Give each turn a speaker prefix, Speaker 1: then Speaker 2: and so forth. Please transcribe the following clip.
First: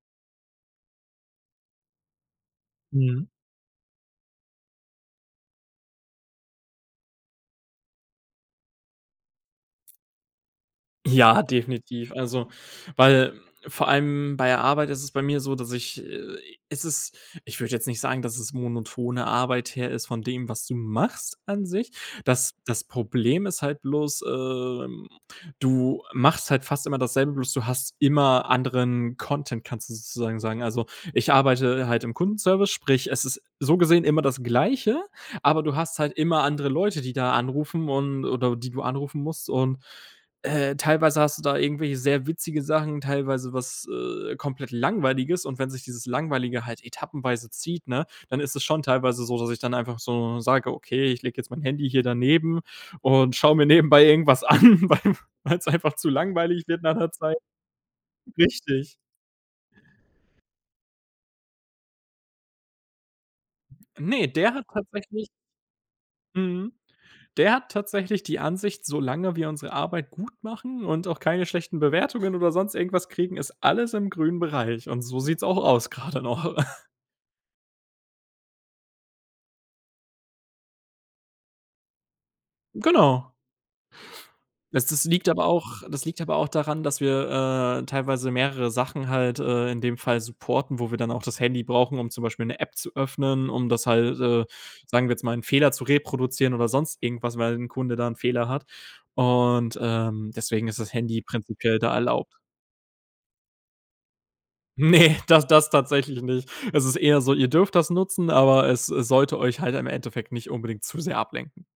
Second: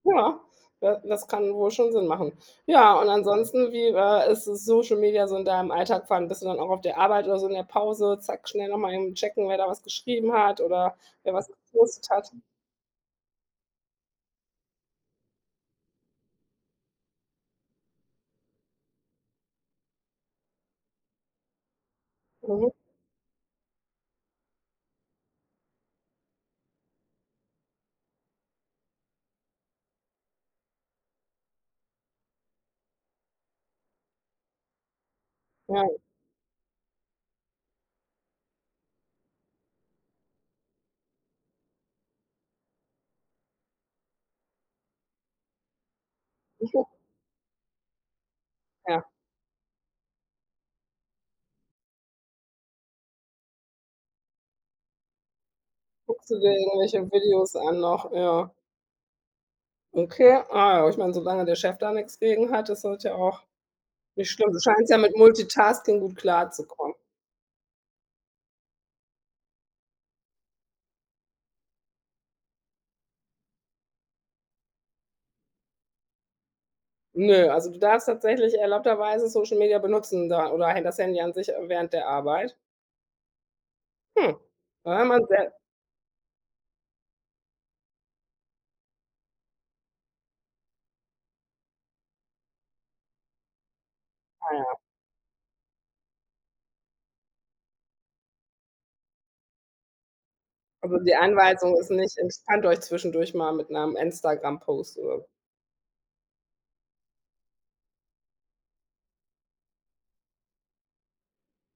Speaker 1: Ja, da das kann wohl schon Sinn machen. Ja, und
Speaker 2: Mhm.
Speaker 1: ansonsten, wie war ist das Social Media so in deinem Alltag? Vor allem bist du dann auch auf der Arbeit oder so in der Pause, zack, schnell noch mal eben checken, wer da was geschrieben hat oder wer
Speaker 2: Ja,
Speaker 1: was gepostet
Speaker 2: definitiv,
Speaker 1: hat?
Speaker 2: also, weil vor allem bei der Arbeit ist es bei mir so, dass ich, es ist ich würde jetzt nicht sagen, dass es monotone Arbeit her ist von dem, was du machst an sich. Das
Speaker 1: Mhm.
Speaker 2: das Problem ist halt bloß, ähm, du machst halt fast immer dasselbe, bloß du hast immer anderen Content, kannst du sozusagen sagen. Also ich arbeite halt im Kundenservice, sprich, es ist so gesehen immer das Gleiche, aber du
Speaker 1: Ja.
Speaker 2: hast halt immer andere Leute, die da anrufen und oder die du anrufen musst und, äh, teilweise hast du da irgendwelche sehr witzige Sachen, teilweise was, äh, komplett Langweiliges und wenn sich dieses Langweilige halt
Speaker 1: Sicher?
Speaker 2: etappenweise zieht, ne, dann ist es schon
Speaker 1: Ja.
Speaker 2: teilweise so, dass ich dann einfach so sage: „Okay, ich lege jetzt mein Handy hier daneben und schaue mir nebenbei irgendwas an, weil weil's einfach zu
Speaker 1: Guckst du dir
Speaker 2: langweilig wird nach
Speaker 1: irgendwelche
Speaker 2: 'ner Zeit.“
Speaker 1: Videos an noch? Ja.
Speaker 2: Richtig.
Speaker 1: Okay. Ah, ich meine, solange der Chef da nix gegen hat, ist das ja auch
Speaker 2: Ne,
Speaker 1: nicht schlimm.
Speaker 2: der
Speaker 1: Du
Speaker 2: hat
Speaker 1: scheinst ja mit
Speaker 2: tatsächlich
Speaker 1: Multitasking gut
Speaker 2: Mhm.
Speaker 1: klarzukommen.
Speaker 2: Der hat tatsächlich die Ansicht, solange wir unsere Arbeit gut machen und auch keine schlechten Bewertungen oder sonst irgendwas kriegen, ist alles im grünen Bereich und so sieht's auch aus gerade noch.
Speaker 1: Nö, also du darfst tatsächlich erlaubterweise Social Media benutzen da oder halt das Handy an sich während der Arbeit?
Speaker 2: Genau.
Speaker 1: Hm.
Speaker 2: Es
Speaker 1: Das ist
Speaker 2: das
Speaker 1: ja mal
Speaker 2: liegt
Speaker 1: 'n
Speaker 2: aber
Speaker 1: sehr
Speaker 2: auch das liegt aber auch daran, dass wir, äh, teilweise mehrere Sachen halt, äh, in dem Fall supporten, wo wir dann auch das Handy brauchen, um zum Beispiel 'ne App zu öffnen, um das halt, äh
Speaker 1: Ah ja.
Speaker 2: sagen wir jetzt mal, 'n Fehler zu reproduzieren oder sonst irgendwas, weil 'n Kunde da Fehler hat und, ähm, deswegen ist das
Speaker 1: Also die
Speaker 2: Handy
Speaker 1: Anweisung
Speaker 2: prinzipiell
Speaker 1: ist
Speaker 2: da
Speaker 1: nicht:
Speaker 2: erlaubt.
Speaker 1: „Entspannt euch zwischendurch mal mit 'nem Instagram-Post“,
Speaker 2: Ne,
Speaker 1: oder
Speaker 2: das das tatsächlich nicht. Es ist eher so: „Ihr dürft das nutzen, aber es es sollte euch halt im Endeffekt nicht unbedingt zu sehr ablenken.“